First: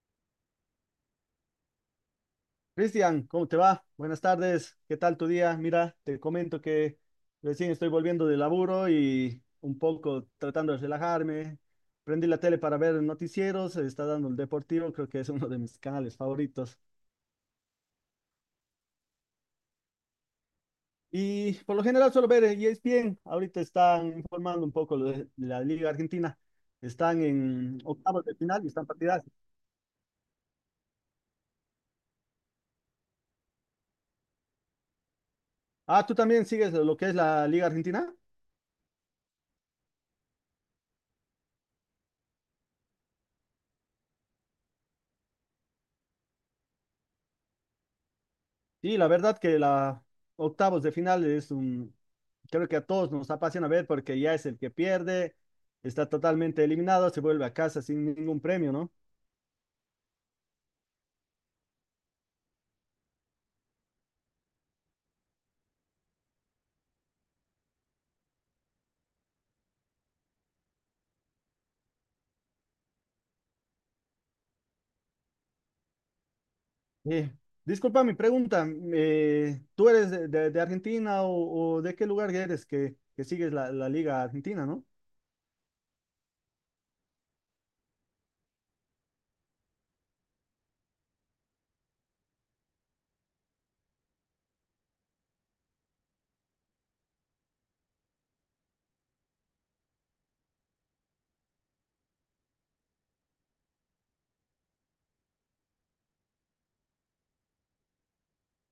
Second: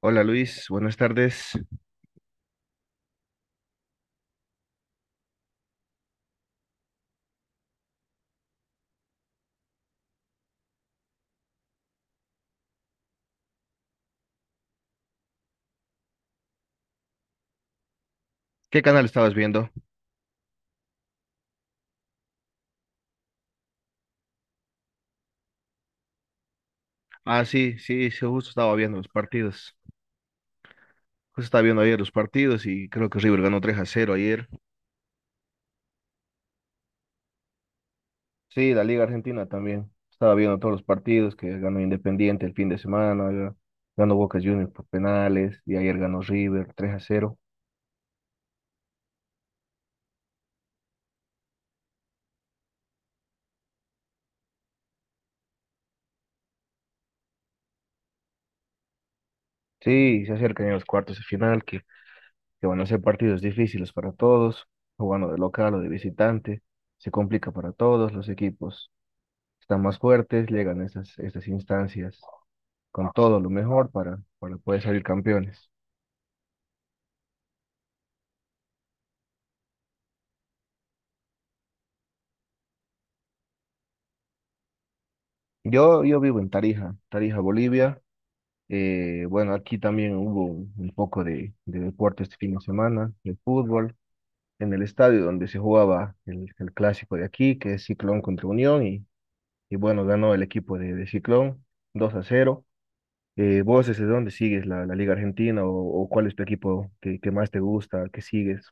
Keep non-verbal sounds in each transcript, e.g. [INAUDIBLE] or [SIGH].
Hola Luis, buenas tardes. Cristian, ¿cómo te va? Buenas tardes, ¿qué tal tu día? Mira, te comento que recién estoy volviendo de laburo y un poco tratando de relajarme. Prendí la tele para ver noticieros, se está dando el Deportivo, creo que es uno de mis canales favoritos. ¿Qué canal estabas viendo? Y por lo general suelo ver ESPN, ahorita están informando un poco lo de la Liga Argentina. Están Ah, sí, en sí, octavos sí, de justo final y estaba están viendo los partidas. partidos. Justo estaba viendo ayer los partidos y creo que River ganó 3 a cero ayer. Ah, ¿tú también sigues lo que es la Liga Argentina? Sí, la Liga Argentina también. Estaba viendo todos los partidos que ganó Independiente el fin de semana, ganó Boca Juniors por penales y ayer ganó River 3 a cero. Sí, la verdad que la octavos de final es un creo que a todos nos apasiona ver porque ya es el que pierde, está totalmente eliminado, se vuelve a casa sin ningún premio, ¿no? Sí, se acercan ya los cuartos de final que van a ser partidos difíciles para todos, jugando de local o de visitante. Se complica para todos los equipos. Están más fuertes, llegan a estas instancias con todo lo mejor para poder salir campeones. Eh, Disculpa mi pregunta, ¿tú eres de Argentina o de qué lugar eres que sigues la Liga Argentina, ¿no? Yo vivo en Tarija, Tarija, Bolivia. Bueno, aquí también hubo un poco de deporte este fin de semana, de fútbol, en el estadio donde se jugaba el clásico de aquí, que es Ciclón contra Unión, y bueno, ganó el equipo de Ciclón 2 a cero. ¿Vos desde dónde sigues la, la Liga Argentina o cuál es tu equipo que más te gusta, que sigues?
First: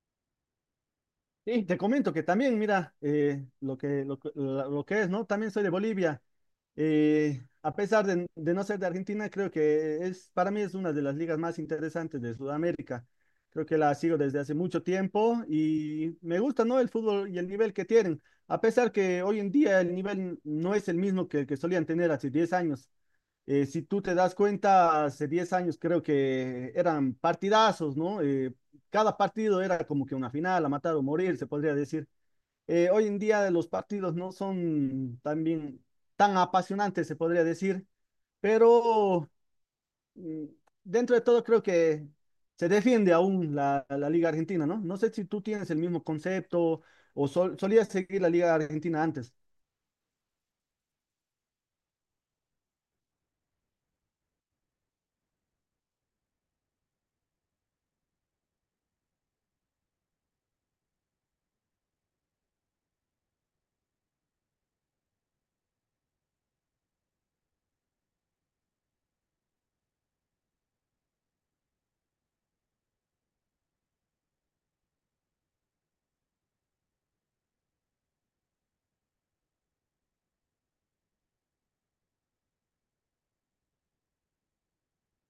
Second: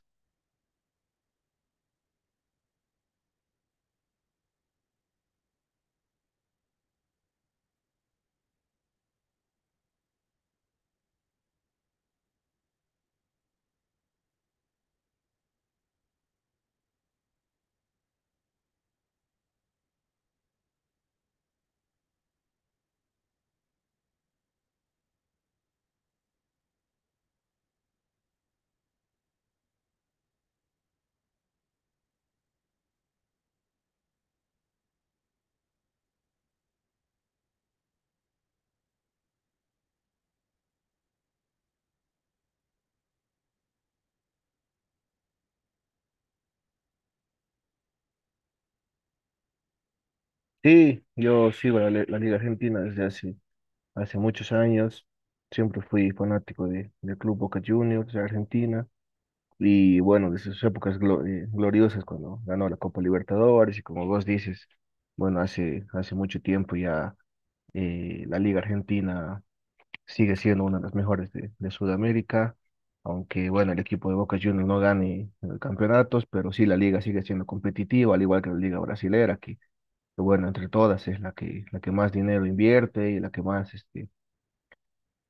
Y te comento que también, mira, lo que es, ¿no? También soy de Bolivia. A pesar de no ser de Argentina, creo que es, para mí es una de las ligas más interesantes de Sudamérica. Creo que la sigo desde hace mucho tiempo y me gusta, ¿no? El fútbol y el nivel que tienen. A pesar que hoy en día el nivel no es el mismo que el que solían tener hace 10 años. Si tú te das cuenta, hace 10 años creo que eran partidazos, ¿no? Cada partido era como que una final, a matar o morir, se podría decir. Hoy en día los partidos no son también tan apasionantes, se podría decir, pero mm, dentro de todo creo que se defiende aún la Liga Argentina, ¿no? No sé si tú tienes el mismo concepto o solías seguir la Liga Argentina antes. Sí, yo sigo la Liga Argentina desde hace. Hace muchos años siempre fui fanático de, del Club Boca Juniors de Argentina y bueno, de sus épocas gloriosas cuando ganó la Copa Libertadores y como vos dices, bueno, hace mucho tiempo ya, la Liga Argentina sigue siendo una de las mejores de Sudamérica, aunque bueno, el equipo de Boca Juniors no gane campeonatos, pero sí la liga sigue siendo competitiva, al igual que la Liga Brasilera, bueno, entre todas es la que más dinero invierte y la que más... Este,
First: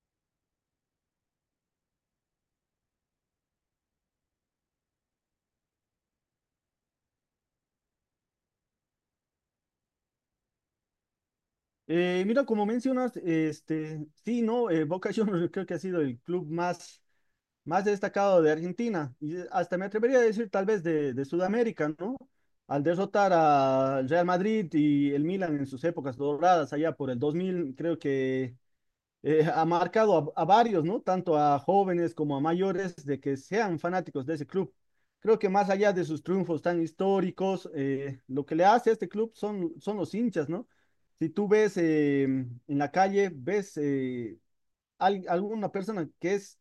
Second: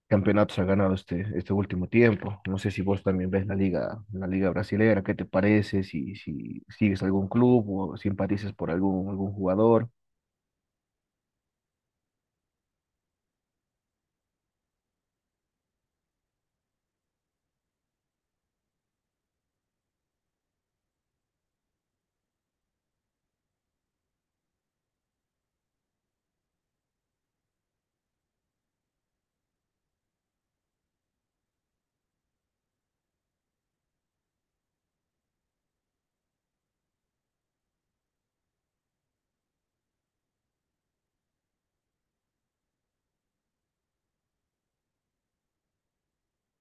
campeonatos ha ganado este último tiempo. No sé si vos también ves la liga brasilera, ¿qué te parece? Si, si sigues algún club o simpatizas por algún, algún jugador. Mira, como mencionas, este, sí, no, Boca Juniors [LAUGHS] creo que ha sido el club más destacado de Argentina y hasta me atrevería a decir tal vez de Sudamérica, ¿no? Al derrotar al Real Madrid y el Milan en sus épocas doradas allá por el 2000, creo que ha marcado a varios, ¿no? Tanto a jóvenes como a mayores de que sean fanáticos de ese club. Creo que más allá de sus triunfos tan históricos, lo que le hace a este club son los hinchas, ¿no? Si tú ves en la calle, ves alguna persona que es,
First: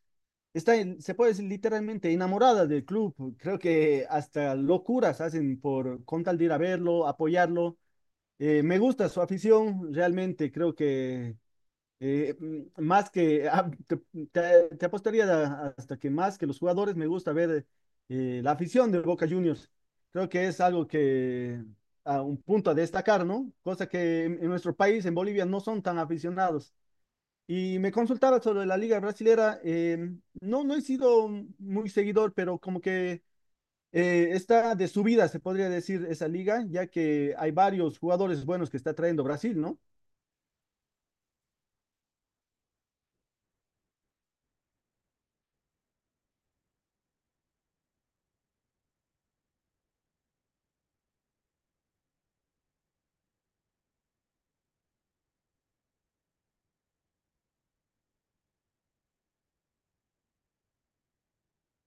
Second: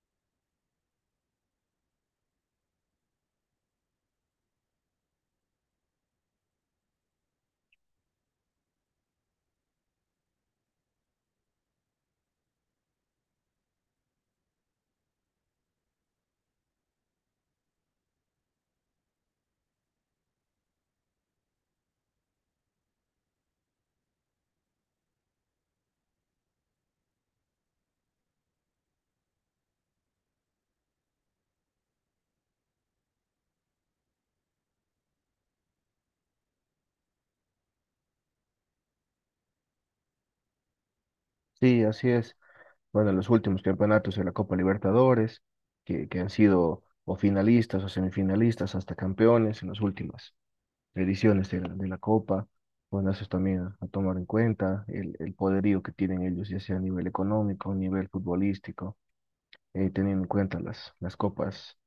está, en- se puede decir literalmente enamorada del club, creo que hasta locuras hacen por con tal de ir a verlo, apoyarlo. Me gusta su afición, realmente creo que más que [LAUGHS] ah, te apostaría hasta que más que los jugadores me gusta ver la afición de Boca Juniors. Creo que es algo que a un punto a destacar, ¿no? Cosa que en nuestro país, en Bolivia, no son tan aficionados. Y me consultaba sobre la Liga Brasilera. No, no he sido muy seguidor, pero como que está de subida, se podría decir, esa liga, ya que hay varios jugadores buenos que está trayendo Brasil, ¿no? Sí, así es. Bueno, los últimos campeonatos de la Copa Libertadores, que han sido o finalistas o semifinalistas hasta campeones en las últimas ediciones de la Copa. Bueno, eso es también a tomar en cuenta, el poderío que tienen ellos, ya sea a nivel económico, a nivel futbolístico, teniendo en cuenta las copas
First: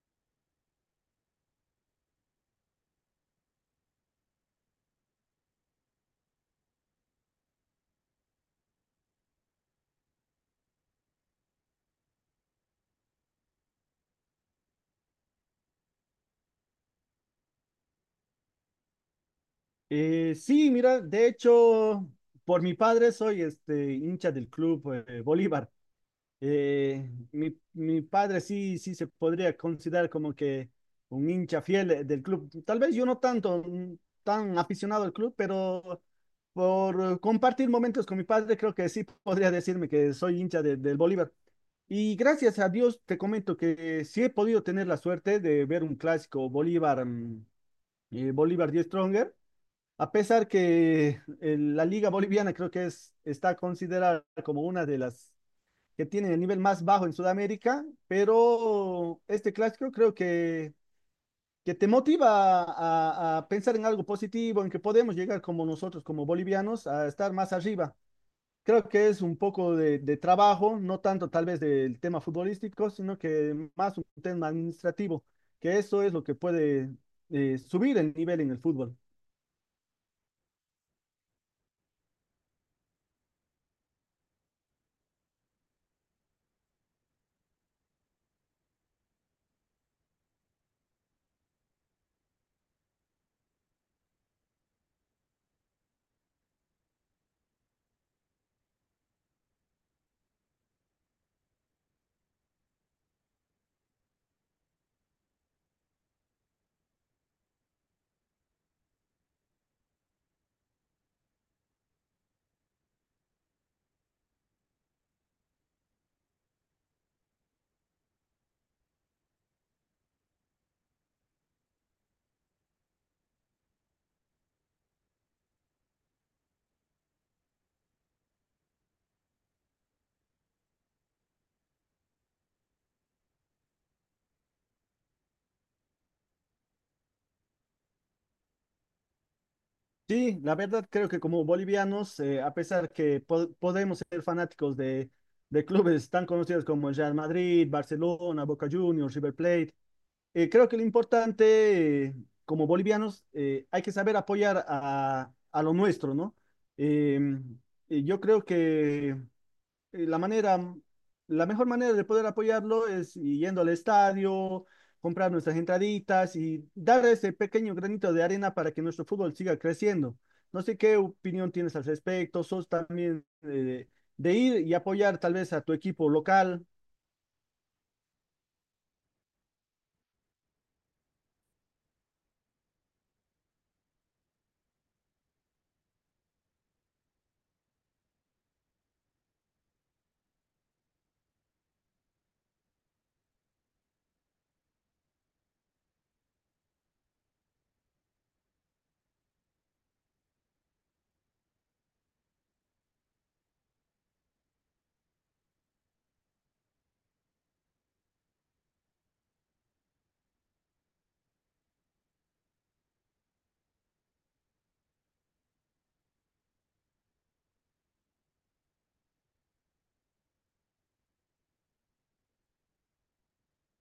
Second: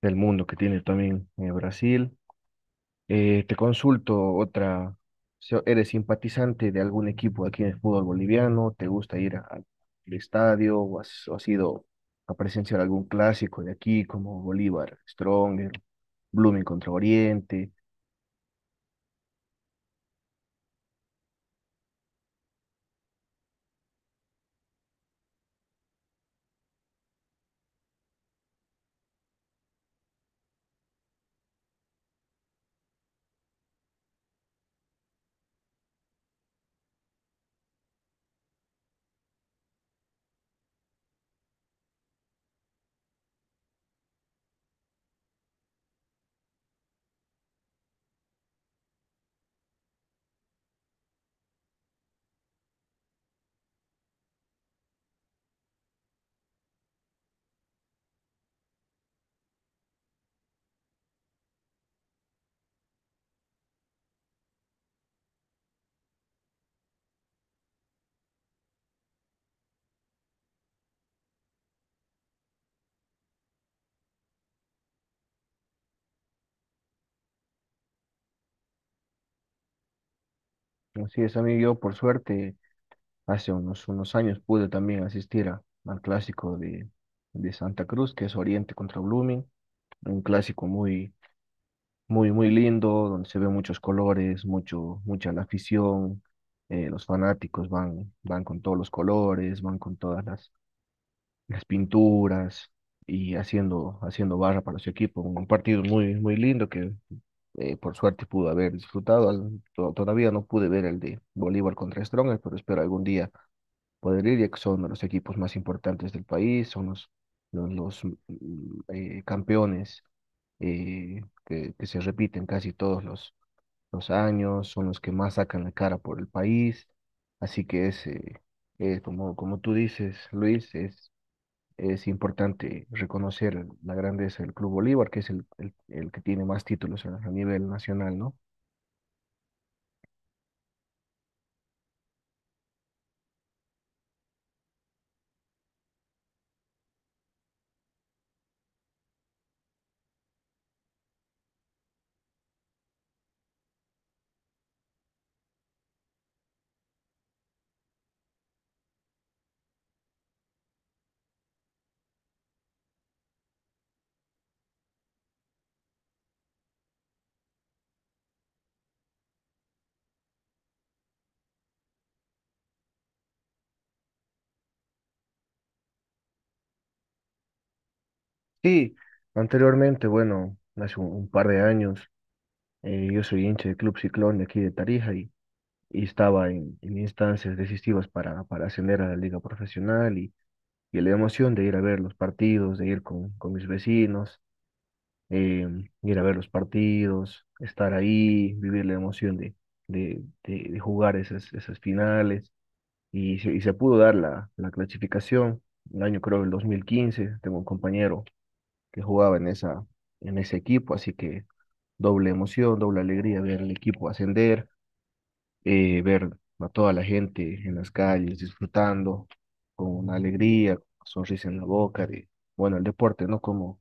del mundo que tiene también Brasil. Te consulto otra, si ¿eres simpatizante de algún equipo aquí en el fútbol boliviano? ¿Te gusta ir al estadio o has ido a presenciar algún clásico de aquí como Bolívar, Stronger, Blooming contra Oriente? Sí, mira, de hecho, por mi padre soy este hincha del club Bolívar. Mi padre sí, sí se podría considerar como que un hincha fiel del club. Tal vez yo no tanto, tan aficionado al club, pero por compartir momentos con mi padre, creo que sí podría decirme que soy hincha del Bolívar. Y gracias a Dios te comento que sí he podido tener la suerte de ver un clásico Bolívar, Bolívar Die Stronger. A pesar que la Liga Boliviana creo que está considerada como una de las que tienen el nivel más bajo en Sudamérica, pero este clásico creo que te motiva a pensar en algo positivo, en que podemos llegar como nosotros, como bolivianos, a estar más arriba. Creo que es un poco de trabajo, no tanto tal vez del tema futbolístico, sino que más un tema administrativo, que eso es lo que puede subir el nivel en el fútbol. Así es, amigo, yo por suerte unos años pude también asistir al clásico de Santa Cruz, que es Oriente contra Blooming, un clásico muy lindo, donde se ve muchos colores, mucha la afición, los fanáticos van, van con todos los colores, van con todas las pinturas y haciendo barra para su equipo. Un partido muy, muy lindo que por suerte pudo haber disfrutado. Todavía no pude ver el de Bolívar contra Strongest, pero espero algún día poder ir, ya que son de los equipos más importantes del país, son los, campeones que se repiten casi todos los años, son los que más sacan la cara por el país. Así que es, como, como tú dices, Luis, es importante reconocer la grandeza del Club Bolívar, que es el que tiene más títulos a nivel nacional, ¿no? Sí, la verdad creo que como bolivianos, a pesar que podemos ser fanáticos de clubes tan conocidos como el Real Madrid, Barcelona, Boca Juniors, River Plate, creo que lo importante como bolivianos hay que saber apoyar a lo nuestro, ¿no? Em, y yo creo que eh, la manera, la mejor manera de poder apoyarlo es yendo al estadio, comprar nuestras entraditas y dar ese pequeño granito de arena para que nuestro fútbol siga creciendo. No sé qué opinión tienes al respecto, sos también de ir y apoyar tal vez a tu equipo local. Sí, anteriormente, bueno, hace un par de años, yo soy hincha del Club Ciclón de aquí de Tarija y estaba en instancias decisivas para ascender a la liga profesional y la emoción de ir a ver los partidos, de ir con mis vecinos, eh, ir a ver los partidos, estar ahí, vivir la emoción de jugar esas finales. Y se pudo dar la, la clasificación, el año creo el 2015, tengo un compañero que jugaba en esa, en ese equipo, así que doble emoción, doble alegría ver el equipo ascender, ver a toda la gente en las calles disfrutando con una alegría, con una sonrisa en la boca, de, bueno, el deporte, ¿no? Como,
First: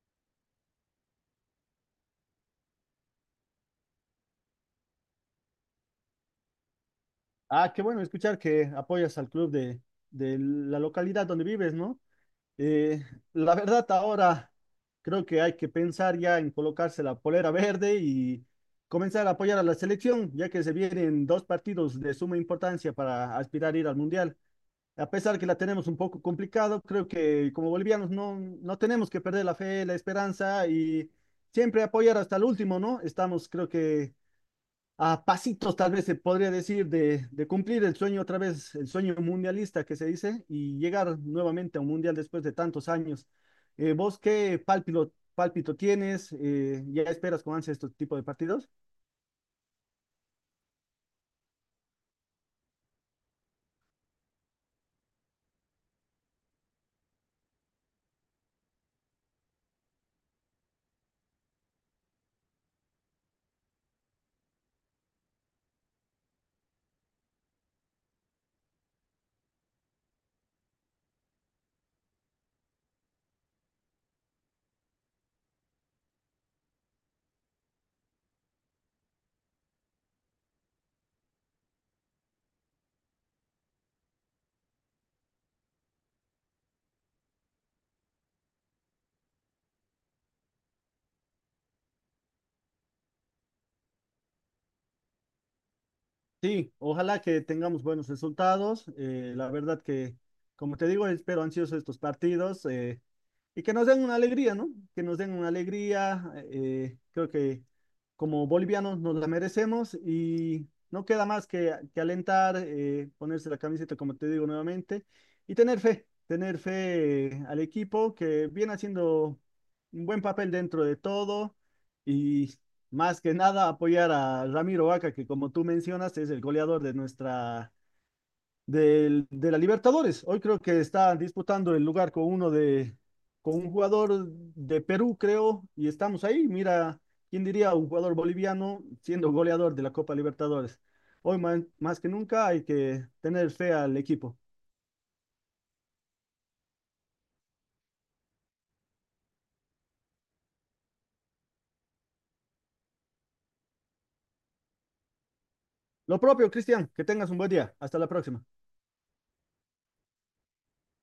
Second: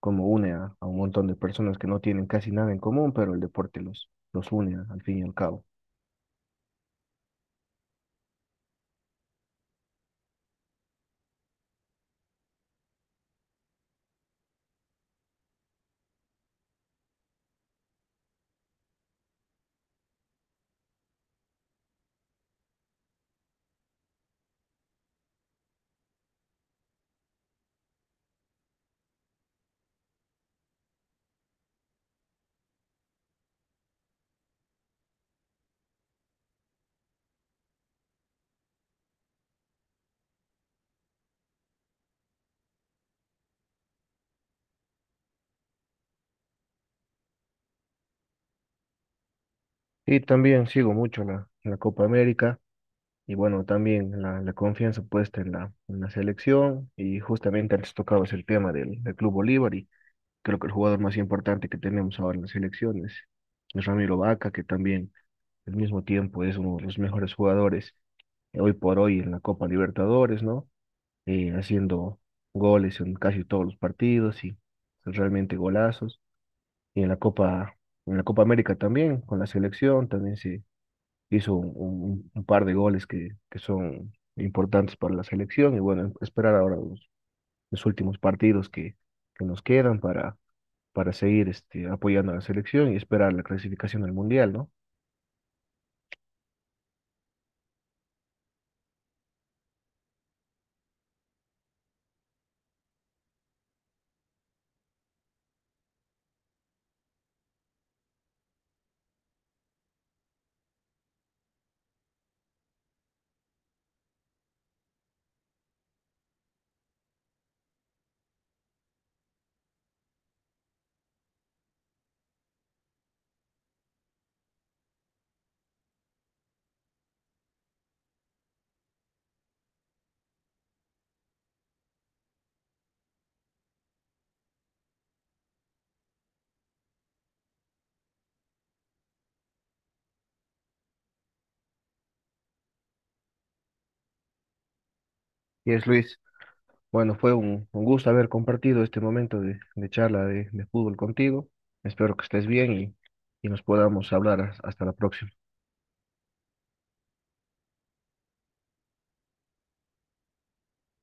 como une a un montón de personas que no tienen casi nada en común, pero el deporte los une al fin y al cabo. Ah, qué bueno escuchar que apoyas al club de la localidad donde vives, ¿no? Eh, la verdad, ahora creo que hay que pensar ya en colocarse la polera verde y comenzar a apoyar a la selección, ya que se vienen dos partidos de suma importancia para aspirar a ir al Mundial. A pesar que la tenemos un poco complicado, creo que como bolivianos no, no tenemos que perder la fe, la esperanza y siempre apoyar hasta el último, ¿no? Estamos, creo que a pasitos, tal vez se podría decir, de cumplir el sueño otra vez, el sueño mundialista que se dice, y llegar nuevamente a un mundial después de tantos años. ¿Vos qué pálpito, pálpito tienes? ¿Ya esperas con ansia este tipo de partidos? Y también sigo mucho la, la Copa América y bueno, también la confianza puesta en la selección y justamente antes tocabas el tema del, del Club Bolívar y creo que el jugador más importante que tenemos ahora en la selección es Ramiro Vaca, que también al mismo tiempo es uno de los mejores jugadores, hoy por hoy en la Copa Libertadores, ¿no? Haciendo goles en casi todos los partidos y realmente golazos. Y en la Copa América también, con la selección, también se hizo un par de goles que son importantes para la selección. Y bueno, esperar ahora los últimos partidos que nos quedan para seguir este, apoyando a la selección y esperar la clasificación al Mundial, ¿no? Sí, ojalá que tengamos buenos resultados. La verdad que, como te digo, espero ansioso estos partidos. Y que nos den una alegría, ¿no? Que nos den una alegría. Creo que como bolivianos nos la merecemos y no queda más que alentar, ponerse la camiseta, como te digo nuevamente, y tener fe al equipo que viene haciendo un buen papel dentro de todo y más que nada apoyar a Ramiro Vaca, que como tú mencionas es el goleador de la Libertadores. Hoy creo que está disputando el lugar con un jugador de Perú, creo, y estamos ahí. Mira, ¿quién diría un jugador boliviano siendo goleador de la Copa Libertadores? Hoy más, más que nunca hay que tener fe al equipo. Y es Luis. Bueno, fue un gusto haber compartido este momento de charla de fútbol contigo. Espero que estés bien y nos podamos hablar hasta la próxima. Lo propio, Cristian, que tengas un buen día. Hasta la próxima.